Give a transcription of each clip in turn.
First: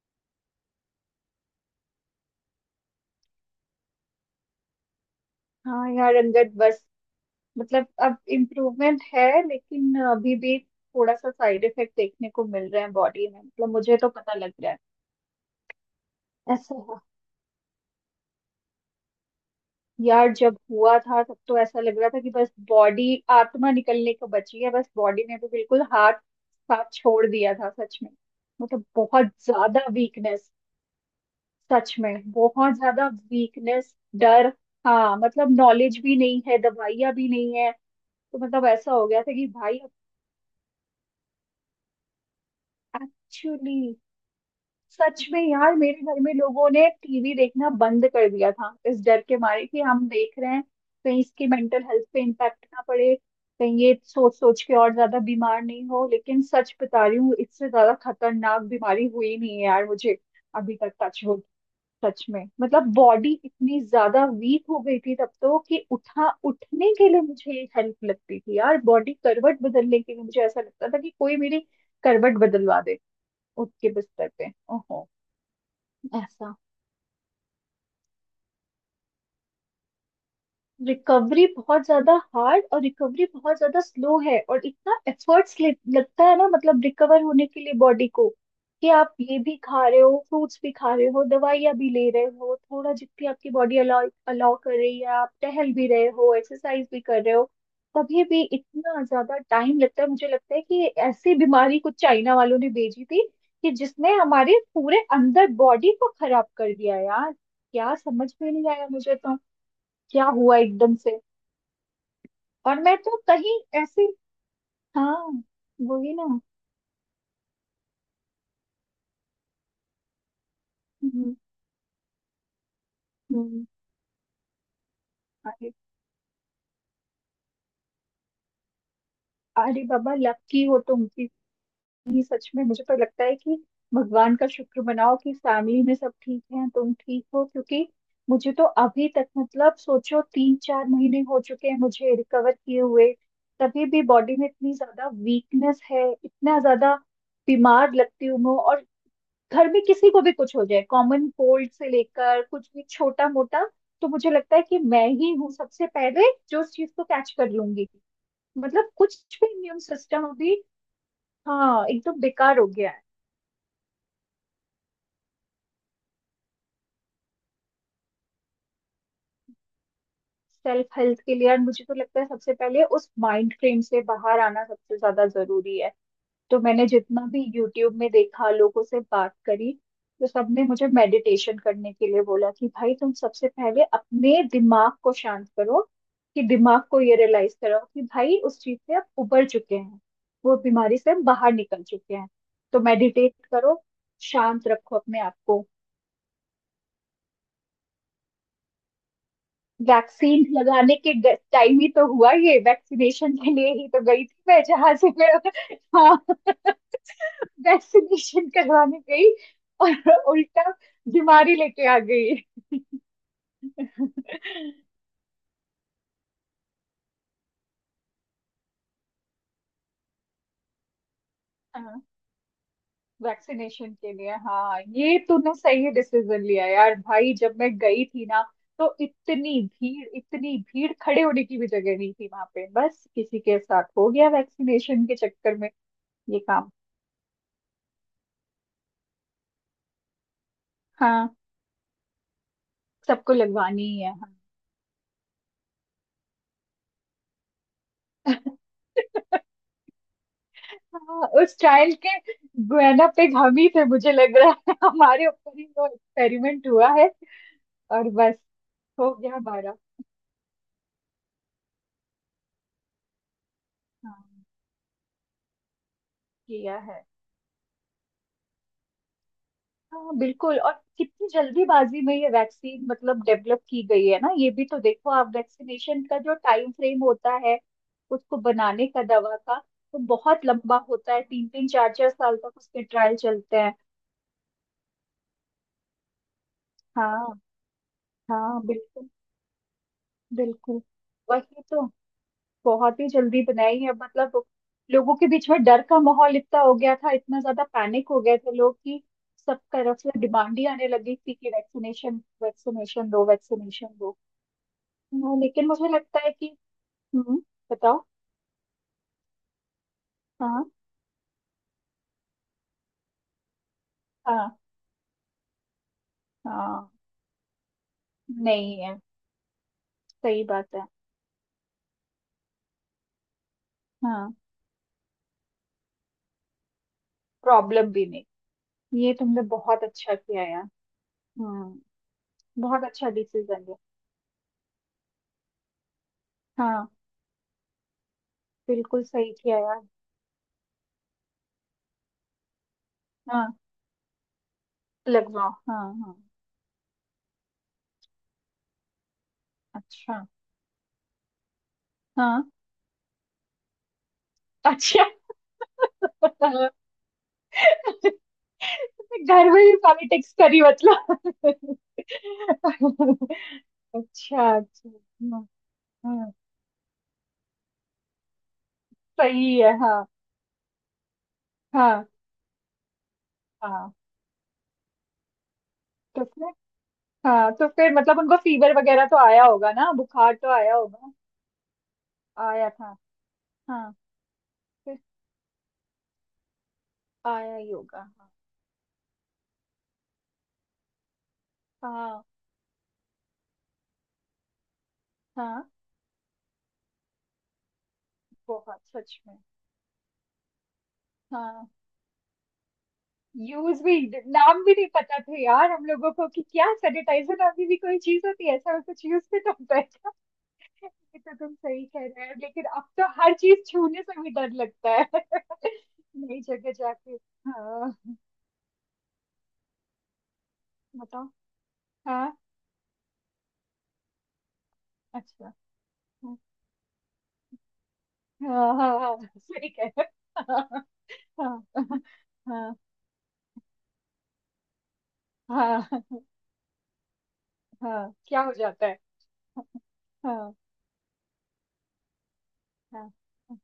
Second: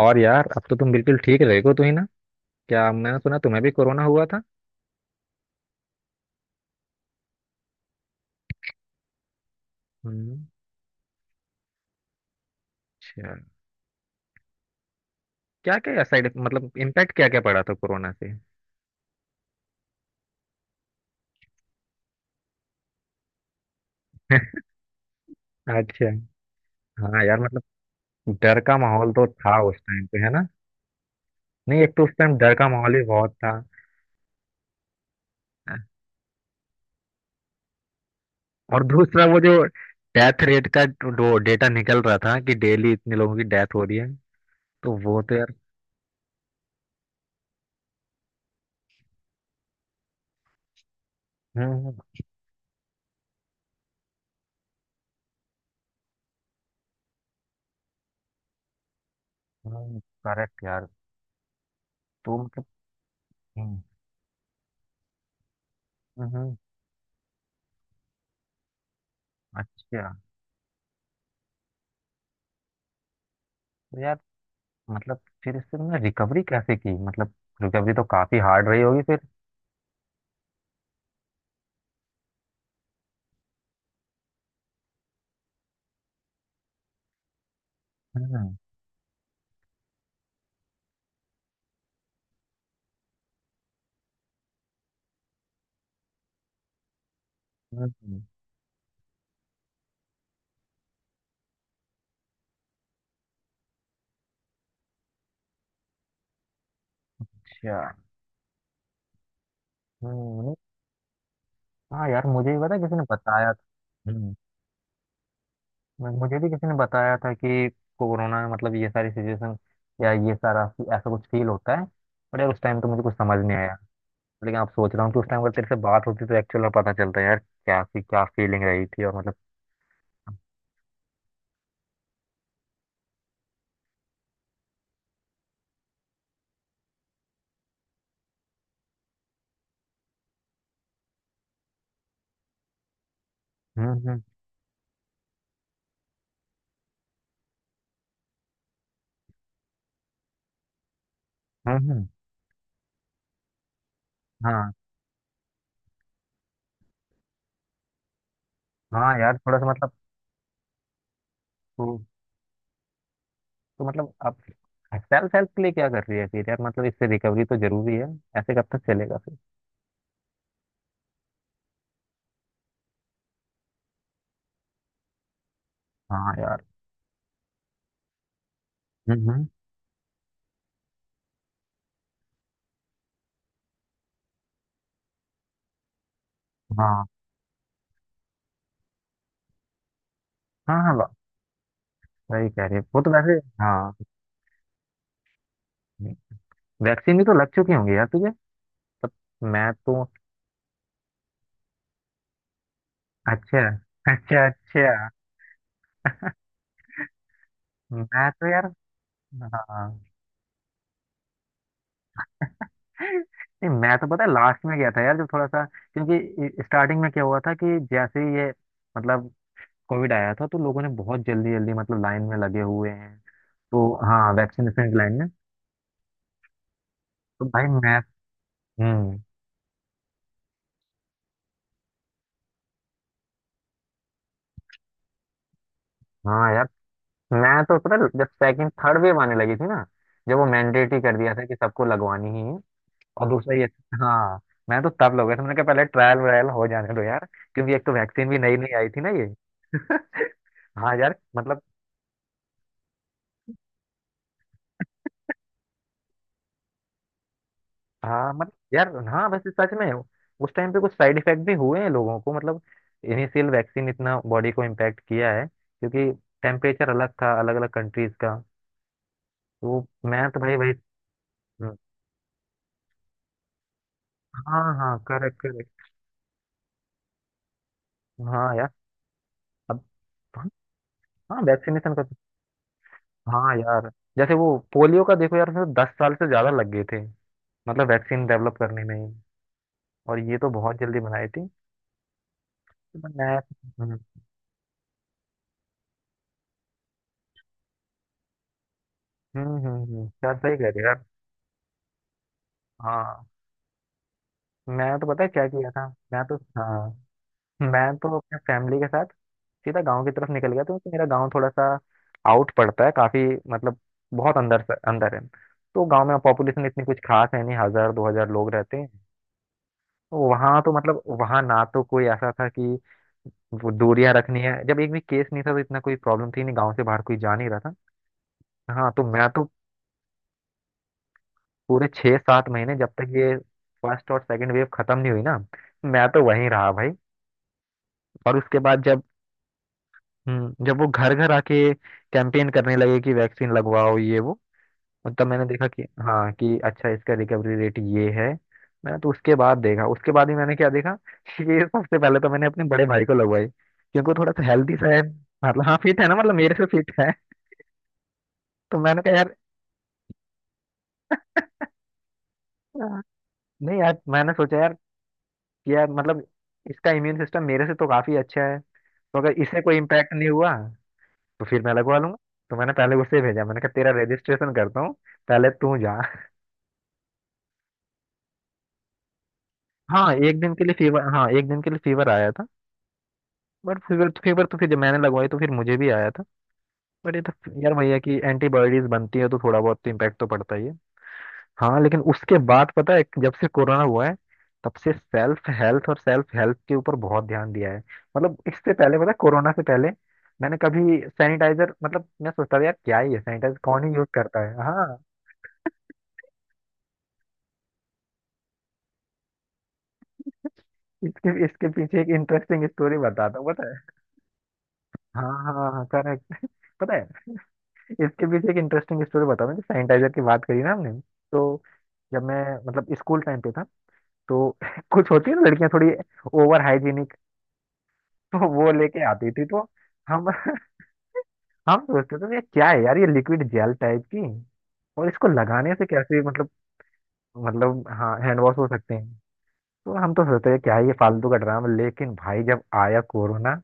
और यार, अब तो तुम बिल्कुल ठीक रहे हो तो ही ना। क्या, मैंने सुना तुम्हें भी कोरोना हुआ था? हाँ यार अंगद। बस मतलब अब इम्प्रूवमेंट है लेकिन अभी हम्म। भी थोड़ा सा साइड इफेक्ट देखने को मिल रहे हैं बॉडी अच्छा। में। मतलब मुझे तो पता लग रहा क्या क्या साइड, है। मतलब ऐसा है इम्पैक्ट क्या क्या पड़ा था कोरोना से? यार, जब हुआ था तब तो ऐसा लग रहा था कि बस बॉडी आत्मा निकलने को बची है। बस बॉडी ने भी बिल्कुल अच्छा। हाथ साथ हाँ छोड़ यार, दिया था मतलब सच में। डर का मतलब माहौल बहुत तो था उस ज्यादा टाइम पे, है ना। वीकनेस, नहीं, एक सच तो उस में टाइम डर का बहुत माहौल भी ज्यादा बहुत था। वीकनेस, डर। हाँ मतलब नॉलेज भी नहीं है, दवाइयाँ भी नहीं है तो मतलब और ऐसा हो गया दूसरा था वो कि जो भाई डेथ रेट का जो डेटा निकल रहा था कि डेली अब इतने लोगों की डेथ हो रही एक्चुअली है, तो वो सच तो में यार। यार मेरे घर में लोगों ने टीवी देखना बंद कर दिया था इस डर के मारे कि हम देख रहे हैं कहीं इसकी मेंटल हम्म। हेल्थ पे इम्पैक्ट ना पड़े, कहीं ये सोच सोच के और ज्यादा बीमार नहीं हो। लेकिन सच बता रही हूँ, इससे ज्यादा खतरनाक बीमारी हुई नहीं है यार मुझे करेक्ट अभी यार। तक, टच हो। सच तो में मतलब मतलब बॉडी हम्म, इतनी ज्यादा वीक हो गई थी तब तो कि उठा हम्म। उठने के लिए मुझे हेल्प लगती थी यार। बॉडी करवट बदलने अच्छा। के लिए मुझे ऐसा लगता था कि कोई मेरी करवट बदलवा दे, उठ के तो यार, बिस्तर पे। ओहो मतलब फिर इससे तुमने रिकवरी ऐसा। कैसे की? मतलब रिकवरी तो काफी हार्ड रही होगी फिर। रिकवरी बहुत ज्यादा हार्ड और रिकवरी बहुत ज्यादा स्लो है, और इतना एफर्ट्स लगता है ना मतलब रिकवर होने के लिए बॉडी को हम्म, कि आप ये भी खा रहे हो, फ्रूट्स भी खा रहे हो, दवाइयाँ भी ले रहे हो, थोड़ा जितनी आपकी बॉडी अलाउ अलाउ कर रही है आप टहल भी रहे हो, एक्सरसाइज भी कर रहे हो, हम्म। तभी भी इतना ज्यादा टाइम लगता है। मुझे लगता है कि ऐसी बीमारी कुछ चाइना वालों ने भेजी थी कि जिसने हमारे पूरे अंदर बॉडी को खराब कर दिया यार। अच्छा। क्या समझ में नहीं आया मुझे तो, क्या हम्म, नहीं, हुआ एकदम से। हाँ यार मुझे भी पता है, और किसी मैं ने तो बताया कहीं ऐसे। था। हम्म। हाँ, वही ना। मुझे भी किसी ने बताया था कि कोरोना में मतलब ये सारी सिचुएशन, या ये सारा ऐसा कुछ हम्म, फील होता है। पर यार, उस टाइम तो मुझे कुछ समझ नहीं हम्म, आया। लेकिन अब सोच रहा हूँ कि उस टाइम अगर तेरे अरे, से बात होती तो एक्चुअल में पता चलता यार क्या सी क्या फीलिंग रही थी, और मतलब। अरे बाबा, लकी हो तुम कि सच में मुझे तो लगता है कि भगवान का शुक्र मनाओ कि फैमिली में सब ठीक है, तुम ठीक हो। क्योंकि मुझे तो अभी तक मतलब सोचो 3-4 महीने हो चुके हैं मुझे रिकवर किए हुए, तभी हम्म, भी हम्म, बॉडी में इतनी ज्यादा वीकनेस है, इतना ज्यादा बीमार लगती हूँ मैं। और घर में किसी को भी कुछ हो जाए, कॉमन कोल्ड हम्म, से हम्म। लेकर कुछ भी छोटा मोटा, तो मुझे लगता है हाँ। कि मैं ही हूँ सबसे पहले जो उस चीज को कैच कर लूंगी। मतलब हाँ कुछ यार, भी थोड़ा सा इम्यून सिस्टम अभी, हाँ, मतलब। एकदम बेकार हो गया है। तो मतलब आप सेल्फ हेल्प के लिए क्या कर रही है फिर यार? मतलब इससे रिकवरी तो जरूरी है। ऐसे कब तक चलेगा फिर? सेल्फ हेल्थ के लिए, और मुझे तो लगता है सबसे पहले उस माइंड फ्रेम से बाहर आना सबसे ज्यादा जरूरी है। हाँ तो यार। मैंने जितना भी यूट्यूब में देखा, लोगों से हम्म, बात हम्म। करी तो सबने मुझे मेडिटेशन करने के लिए बोला कि भाई तुम सबसे पहले अपने दिमाग को शांत करो, कि दिमाग को हाँ, ये रियलाइज करो कि भाई उस चीज से आप उबर चुके हैं, वो हाँ, हाँ, बीमारी से हम बाहर निकल चुके हैं। सही कह रही है, तो वो तो वैसे। मेडिटेट करो, हाँ। शांत रखो अपने आप को। वैक्सीन भी तो लग चुकी होंगी यार तुझे? मैं तो, वैक्सीन लगाने के टाइम ही तो हुआ ये, वैक्सीनेशन के अच्छा, लिए ही तो गई थी अच्छा, मैं, अच्छा। जहां से मैं हाँ, मैं तो वैक्सीनेशन यार, करवाने गई हाँ। और उल्टा बीमारी लेके आ गई। नहीं, मैं तो पता है लास्ट में गया था यार, जब थोड़ा सा। क्योंकि स्टार्टिंग में क्या हुआ था कि जैसे ही ये मतलब कोविड आया था तो लोगों ने बहुत जल्दी जल्दी मतलब हाँ लाइन में लगे हुए हैं। तो वैक्सीनेशन के हाँ, लिए। हाँ वैक्सीनेशन की लाइन ये में। तूने सही डिसीजन लिया यार। भाई तो जब भाई मैं मैथ। गई थी ना तो हम्म। इतनी भीड़, इतनी भीड़, खड़े होने की भी जगह नहीं थी वहां पे। बस किसी के साथ हो गया वैक्सीनेशन के चक्कर में ये हाँ यार। काम। मैं तो पता है, जब सेकंड थर्ड वेव आने लगी थी ना, जब वो मैंडेटरी कर हाँ दिया था कि सबको लगवानी ही है। और हाँ, सबको दूसरा ये। लगवानी ही है। हाँ। हाँ, मैं तो तब लगा था। मैंने कहा पहले ट्रायल व्रायल हो जाने दो यार। क्योंकि एक तो वैक्सीन भी नई नई आई थी ना, ये। हाँ यार, हाँ, उस मतलब। चाइल्ड के गुआना पे हम ही थे मुझे लग रहा है। हमारे ऊपर ही वो एक्सपेरिमेंट हुआ है और हाँ बस मतलब यार, हो हाँ गया वैसे सच बारह। में उस टाइम पे कुछ साइड इफेक्ट भी हुए हैं लोगों को, मतलब इनिशियल वैक्सीन इतना हाँ बॉडी को इम्पैक्ट किया है, क्योंकि किया टेम्परेचर है। अलग था, अलग अलग कंट्रीज का। तो हाँ मैं तो, भाई बिल्कुल, भाई। और कितनी जल्दीबाजी में ये वैक्सीन मतलब डेवलप की गई है ना। ये हाँ, भी तो हाँ, देखो आप, करेक्ट। वैक्सीनेशन का जो टाइम फ्रेम होता है उसको हाँ यार, बनाने का, दवा का, अब। तो बहुत लंबा होता है। हाँ तीन तीन चार वैक्सीनेशन का चार तो, साल तक उसके ट्रायल हाँ चलते हैं। यार। जैसे वो पोलियो का देखो यार, उसमें तो 10 साल से ज्यादा लग गए थे, हाँ मतलब वैक्सीन डेवलप हाँ करने में बिल्कुल, ही। और ये तो बहुत बिल्कुल जल्दी बनाई थी। वही तो। बहुत ही तो मैं जल्दी बनाई तो, है हम्म, मतलब, लोगों के बीच में डर का माहौल इतना हो गया था, इतना ज्यादा पैनिक हो गए थे लोग कि हम्म, सब हम्म, तरफ हम्म। से यार सही डिमांड ही कह रहे हो आने यार। लगी थी कि वैक्सीनेशन, वैक्सीनेशन हाँ, दो, वैक्सीनेशन दो। मैं तो पता है हाँ, क्या लेकिन किया था। मुझे लगता मैं है तो, कि। हाँ, हम्म मैं बताओ। तो अपने फैमिली के साथ सीधा गांव की तरफ निकल गया था, हाँ क्योंकि मेरा गांव थोड़ा सा आउट पड़ता है काफी, मतलब बहुत हाँ अंदर है। तो गांव में पॉपुलेशन इतनी हाँ। कुछ खास है नहीं, 1,000-2,000 लोग रहते नहीं हैं। है। सही वहां तो बात है। मतलब वहां ना, तो कोई ऐसा था कि वो दूरियां हाँ रखनी है। जब एक भी केस नहीं था तो इतना कोई प्रॉब्लम थी नहीं, गांव से बाहर कोई जा नहीं रहा था। प्रॉब्लम भी नहीं। हाँ, तो ये मैं तुमने तो बहुत अच्छा किया यार। पूरे हम्म। 6-7 महीने, बहुत जब अच्छा तक ये डिसीजन है। फर्स्ट और सेकंड वेव खत्म नहीं हुई ना, मैं तो वहीं रहा भाई। हाँ और उसके बाद जब, बिल्कुल सही किया यार। जब वो घर घर आके कैंपेन करने लगे कि वैक्सीन हाँ लगवाओ ये वो, मतलब मैंने लगवाओ, देखा हाँ कि हाँ। हाँ, कि अच्छा इसका रिकवरी रेट ये है। मैंने तो उसके बाद देखा, उसके अच्छा। बाद ही मैंने क्या देखा, ये सबसे पहले तो हाँ मैंने अपने बड़े भाई को लगवाई, क्योंकि वो थोड़ा सा हेल्दी सा है, अच्छा। मतलब हाँ फिट है ना, मतलब मेरे से घर फिट है। तो मैंने कहा यार, में भी पॉलिटिक्स करी मतलब। हाँ। नहीं यार, मैंने अच्छा सोचा यार, अच्छा। हाँ, कि यार मतलब हाँ, इसका इम्यून सिस्टम मेरे से तो काफी अच्छा है, तो अगर सही इसे है। कोई हाँ इम्पैक्ट नहीं हुआ तो फिर मैं लगवा हाँ लूंगा। तो मैंने पहले उसे भेजा, मैंने कहा तेरा हाँ रजिस्ट्रेशन करता हूँ, पहले तू जा। तो फिर, हाँ तो फिर मतलब उनको फीवर वगैरह तो आया होगा ना, हाँ बुखार एक तो दिन के लिए आया फीवर, होगा। हाँ एक दिन के लिए फीवर आया था। आया था बट हाँ। फीवर तो फीवर, तो फिर जब मैंने फिर लगवाई तो फिर मुझे भी आया था। बट ये तो आया ही यार भैया होगा। कि हाँ एंटीबॉडीज बनती है तो थोड़ा बहुत तो इम्पैक्ट तो पड़ता ही है। हाँ, लेकिन हाँ। उसके बाद पता है, जब से कोरोना हुआ है तब से सेल्फ हाँ हेल्थ और सेल्फ हेल्प के ऊपर बहुत ध्यान दिया है। मतलब इससे बहुत पहले पता है, सच में। कोरोना से पहले मैंने कभी हाँ सैनिटाइजर, मतलब मैं सोचता था यार क्या ही है सैनिटाइजर, यूज कौन ही भी, यूज करता है। नाम भी नहीं हाँ। पता था यार हम लोगों को कि क्या सैनिटाइजर अभी भी कोई चीज होती है, ऐसा कुछ यूज भी तो होता है। ये तो इसके तुम इसके सही कह पीछे एक रहे हो, लेकिन इंटरेस्टिंग अब स्टोरी तो हर बताता हूँ, चीज पता है। छूने से भी डर लगता है। हाँ, हाँ, हाँ, करेक्ट। नई जगह पता जाके, है, हाँ। इसके पीछे एक इंटरेस्टिंग स्टोरी, बता, मुझे सैनिटाइजर की बात करी ना हमने। बताओ। तो जब हाँ। मैं मतलब स्कूल टाइम पे था, तो कुछ होती है ना अच्छा। लड़कियां थोड़ी ओवर हाइजीनिक, तो वो हाँ हाँ। लेके हाँ, आती थी, तो सही कह रहे हम हो। हाँ हम सोचते थे ये क्या हाँ है यार, ये लिक्विड जेल टाइप की, और इसको लगाने हाँ से कैसे हाँ। मतलब हाँ, हाँ हैंड क्या हो वॉश हो जाता सकते है। हैं, तो हम तो सोचते हाँ हैं क्या है ये फालतू का ड्रामा। लेकिन भाई जब आया हाँ कोरोना,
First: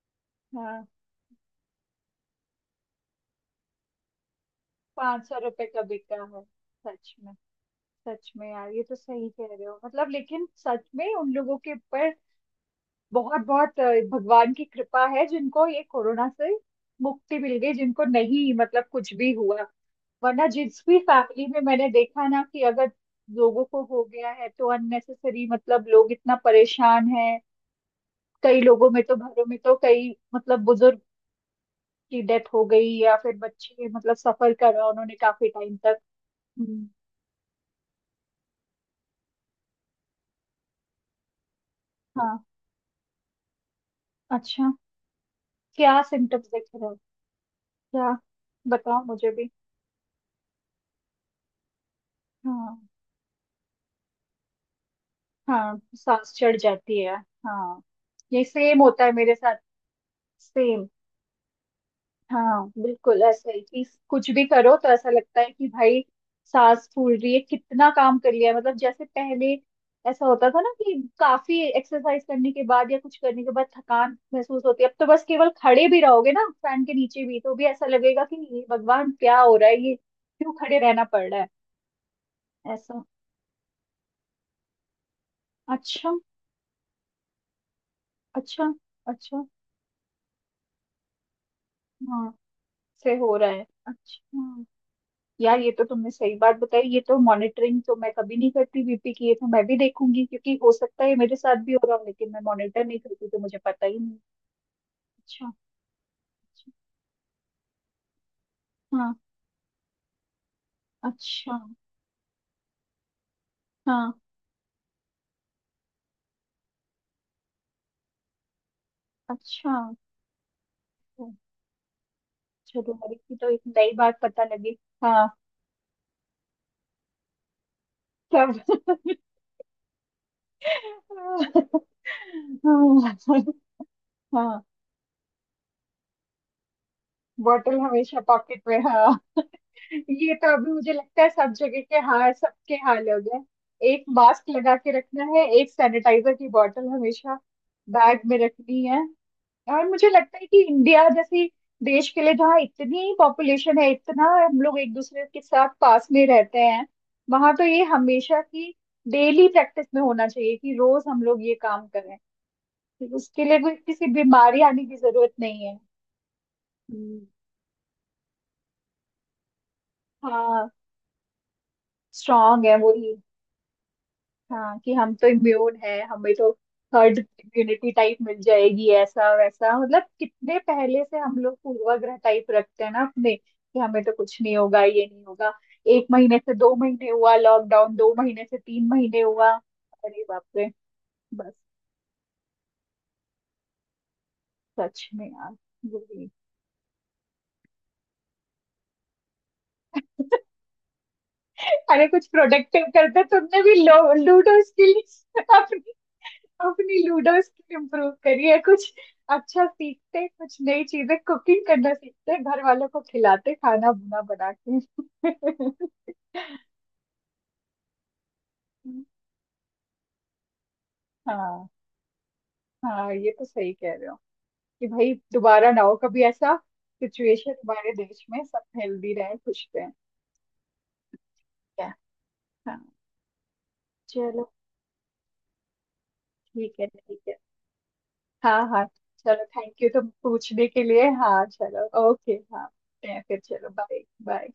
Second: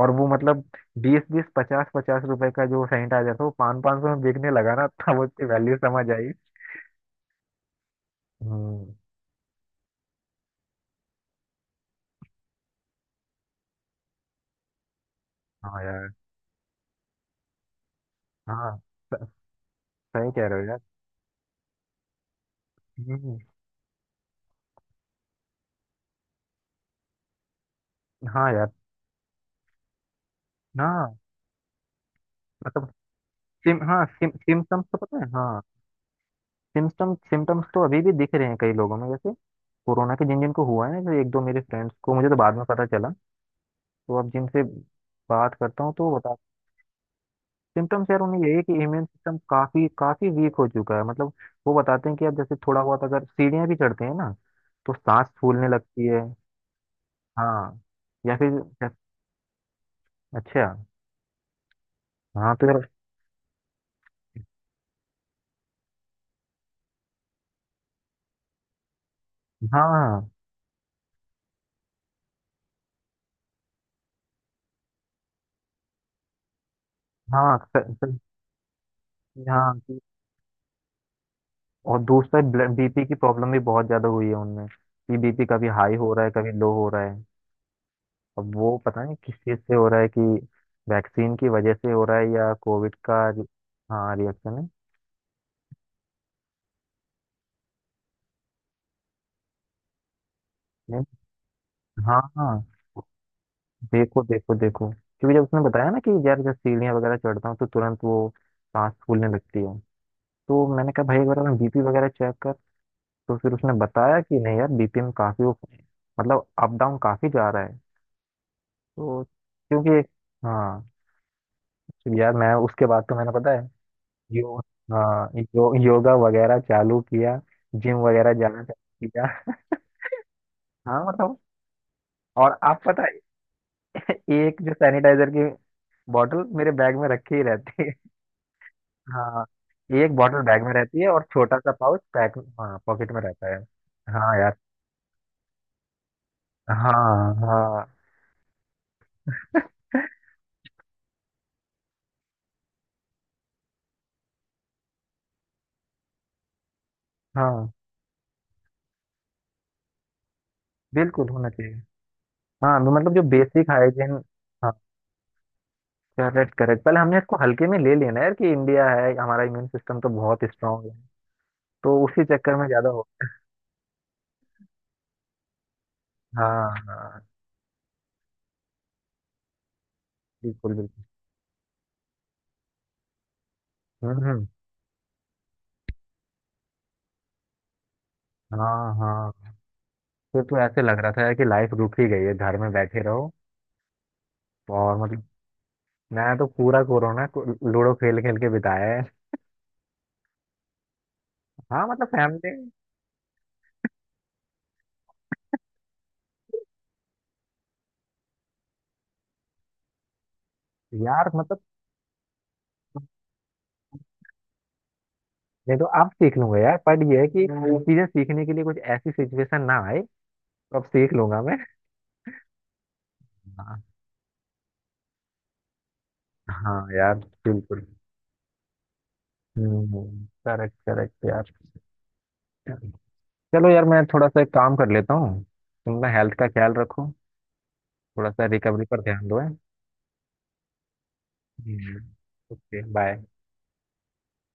और वो मतलब हाँ। बीस बीस पचास पचास रुपए का जो सैनिटाइजर था, वो पाँच पाँच सौ में बिकने लगा ना, तब पाँच सौ उसकी रुपए वैल्यू का समझ बिका आई। है सच में? सच में यार ये हम्म, तो सही कह रहे हो मतलब। लेकिन सच में उन लोगों के ऊपर बहुत बहुत भगवान की कृपा है जिनको हाँ ये यार, कोरोना से मुक्ति मिल गई। जिनको नहीं हाँ, मतलब कुछ स- भी हुआ, सही कह वरना रहे हो यार। जिस भी फैमिली में मैंने देखा ना कि अगर हम्म, लोगों को हो गया है तो अननेसेसरी मतलब लोग इतना परेशान हैं। हाँ कई यार, लोगों में तो, घरों में तो कई मतलब बुजुर्ग हाँ की डेथ हो गई, मतलब या फिर सिम बच्चे हाँ, मतलब सिम सफर सिम्टम्स करा तो उन्होंने पता है, काफी हाँ। टाइम तक। हम्म, सिम्टम्स तो अभी भी दिख रहे हैं कई लोगों में, जैसे कोरोना के जिन जिन को हुआ है ना, जैसे एक दो मेरे फ्रेंड्स को, मुझे तो हाँ। बाद में पता चला। तो अब जिनसे अच्छा, बात करता हूँ क्या तो वो बता, सिम्टम्स दिख रहे हैं? सिम्टम्स क्या यार उन्हें यही है कि बताओ इम्यून मुझे सिस्टम भी। काफी काफी वीक हो चुका है, मतलब। वो बताते हैं कि अब जैसे हाँ। थोड़ा बहुत अगर सीढ़ियाँ भी चढ़ते हैं ना, तो सांस फूलने हाँ लगती है। सांस चढ़ जाती है। हाँ, हाँ या ये फिर, सेम होता है मेरे साथ, अच्छा सेम। हाँ, तो हाँ यार, बिल्कुल ऐसा ही कि कुछ भी करो तो ऐसा लगता है कि भाई सांस फूल रही है, कितना काम कर लिया है। मतलब जैसे पहले ऐसा हाँ, होता था ना कि काफी एक्सरसाइज करने के बाद या कुछ करने के बाद थकान महसूस होती है, अब तो बस केवल खड़े भी रहोगे ना फैन के नीचे भी तो हाँ, भी ऐसा लगेगा कि ये भगवान क्या हो रहा हाँ, है, ये क्यों खड़े रहना पड़ रहा और दूसरा है बीपी ऐसा। की प्रॉब्लम भी बहुत ज्यादा हुई है उनमें, कि बीपी कभी हाई हो अच्छा रहा है कभी लो हो रहा है। अब अच्छा। वो पता नहीं किस अच्छा चीज से हो रहा है, कि वैक्सीन की वजह से हो रहा है हाँ, या कोविड से का हो रहा है हाँ रिएक्शन अच्छा। है। यार ये तो तुमने सही बात बताई, ये तो मॉनिटरिंग तो मैं कभी नहीं करती बीपी की। ये तो मैं भी देखूंगी, क्योंकि हो सकता नहीं, है ये मेरे साथ भी हो रहा हो हाँ, लेकिन मैं हाँ, मॉनिटर नहीं करती तो मुझे पता ही नहीं। देखो, देखो, देखो, क्योंकि जब अच्छा उसने बताया ना कि यार जब अच्छा, सीढ़ियाँ वगैरह चढ़ता हूँ तो तुरंत वो सांस हाँ। फूलने लगती है, तो मैंने कहा भाई एक बार अपना अच्छा। बीपी वगैरह चेक कर। तो फिर उसने हाँ बताया कि नहीं यार, बीपी में काफी मतलब अप डाउन काफी जा रहा है। तो अच्छा क्योंकि, हाँ, तो, तो यार मैं उसके चलो बाद तो मेरे मैंने की पता तो एक है नई बात पता यो लगी। हाँ हाँ, योगा वगैरह चालू किया, जिम वगैरह तब जाना चालू किया। हाँ मतलब, और आप पता हाँ। है, एक हाँ। जो सैनिटाइजर की बॉटल मेरे बैग में रखी ही बॉटल रहती है। हमेशा पॉकेट में, हाँ। हाँ, एक ये बॉटल तो बैग में अभी मुझे रहती है, और लगता है सब छोटा सा जगह के, पाउच हाँ, पैक सबके हाँ हाल पॉकेट हो में रहता है। गए, एक हाँ मास्क यार, लगा के रखना है, एक सैनिटाइजर की बॉटल हाँ, हमेशा हाँ, बैग में रखनी है। और मुझे लगता है कि इंडिया जैसी देश के लिए जहाँ इतनी पॉपुलेशन है, इतना हम लोग एक दूसरे के साथ पास में रहते हैं, वहां तो हाँ, ये हमेशा की डेली प्रैक्टिस में होना चाहिए, कि रोज हम बिल्कुल लोग होना ये चाहिए। काम करें। हाँ मतलब जो उसके लिए बेसिक कोई किसी हाइजीन, बीमारी आने की जरूरत नहीं है। Correct, correct. पहले हमने हम्म, इसको हल्के में ले लेना है यार, कि इंडिया है, हमारा इम्यून सिस्टम तो बहुत हाँ। स्ट्रांग है, तो उसी चक्कर स्ट्रांग में है ज्यादा हो। वही, हाँ, कि हम तो इम्यून है, हमें तो हाँ, हर्ड हाँ, इम्यूनिटी टाइप मिल जाएगी, ऐसा वैसा। मतलब कितने बिल्कुल, बिल्कुल। पहले से हम लोग पूर्वाग्रह टाइप रखते हैं ना अपने, कि हमें तो हम्म, कुछ नहीं होगा, ये नहीं होगा। एक महीने से दो महीने हुआ लॉकडाउन, दो महीने से तीन हाँ, महीने हाँ। हुआ, अरे फिर बाप तो रे। ऐसे लग रहा था यार कि बस, लाइफ रुक ही गई है, घर में बैठे रहो, और सच मतलब में यार, वही। मैं तो पूरा कोरोना को लूडो खेल खेल के बिताया है। हाँ अरे मतलब कुछ फैमिली प्रोडक्टिव करते तो, तुमने भी लूडो स्किल अपनी, अपनी लूडो स्किल इम्प्रूव करिए कुछ। अच्छा सीखते कुछ नई चीजें, यार मतलब। कुकिंग करना सीखते, घर वालों को खिलाते खाना बुना बना के। नहीं तो अब सीख लूंगा यार, पर ये है कि चीजें सीखने के लिए कुछ ऐसी सिचुएशन ना आए, तो अब सीख लूंगा मैं। हाँ हाँ ये तो सही हाँ, कह रहे हो कि भाई दोबारा ना हो कभी ऐसा हाँ यार, सिचुएशन बिल्कुल। हमारे देश में, सब हेल्दी रहे, खुश रहे। हम्म, करेक्ट, करेक्ट यार। क्या। हाँ चलो यार, मैं थोड़ा सा एक चलो। काम कर लेता हूँ, तुम ना हेल्थ का ख्याल ठीक है रखो। ठीक है। थोड़ा सा हाँ रिकवरी हाँ पर ध्यान दो, चलो, है। थैंक यू तुम पूछने के लिए। हाँ चलो, ओके। हाँ ओके ठीक है, बाय। फिर चलो, बाय बाय।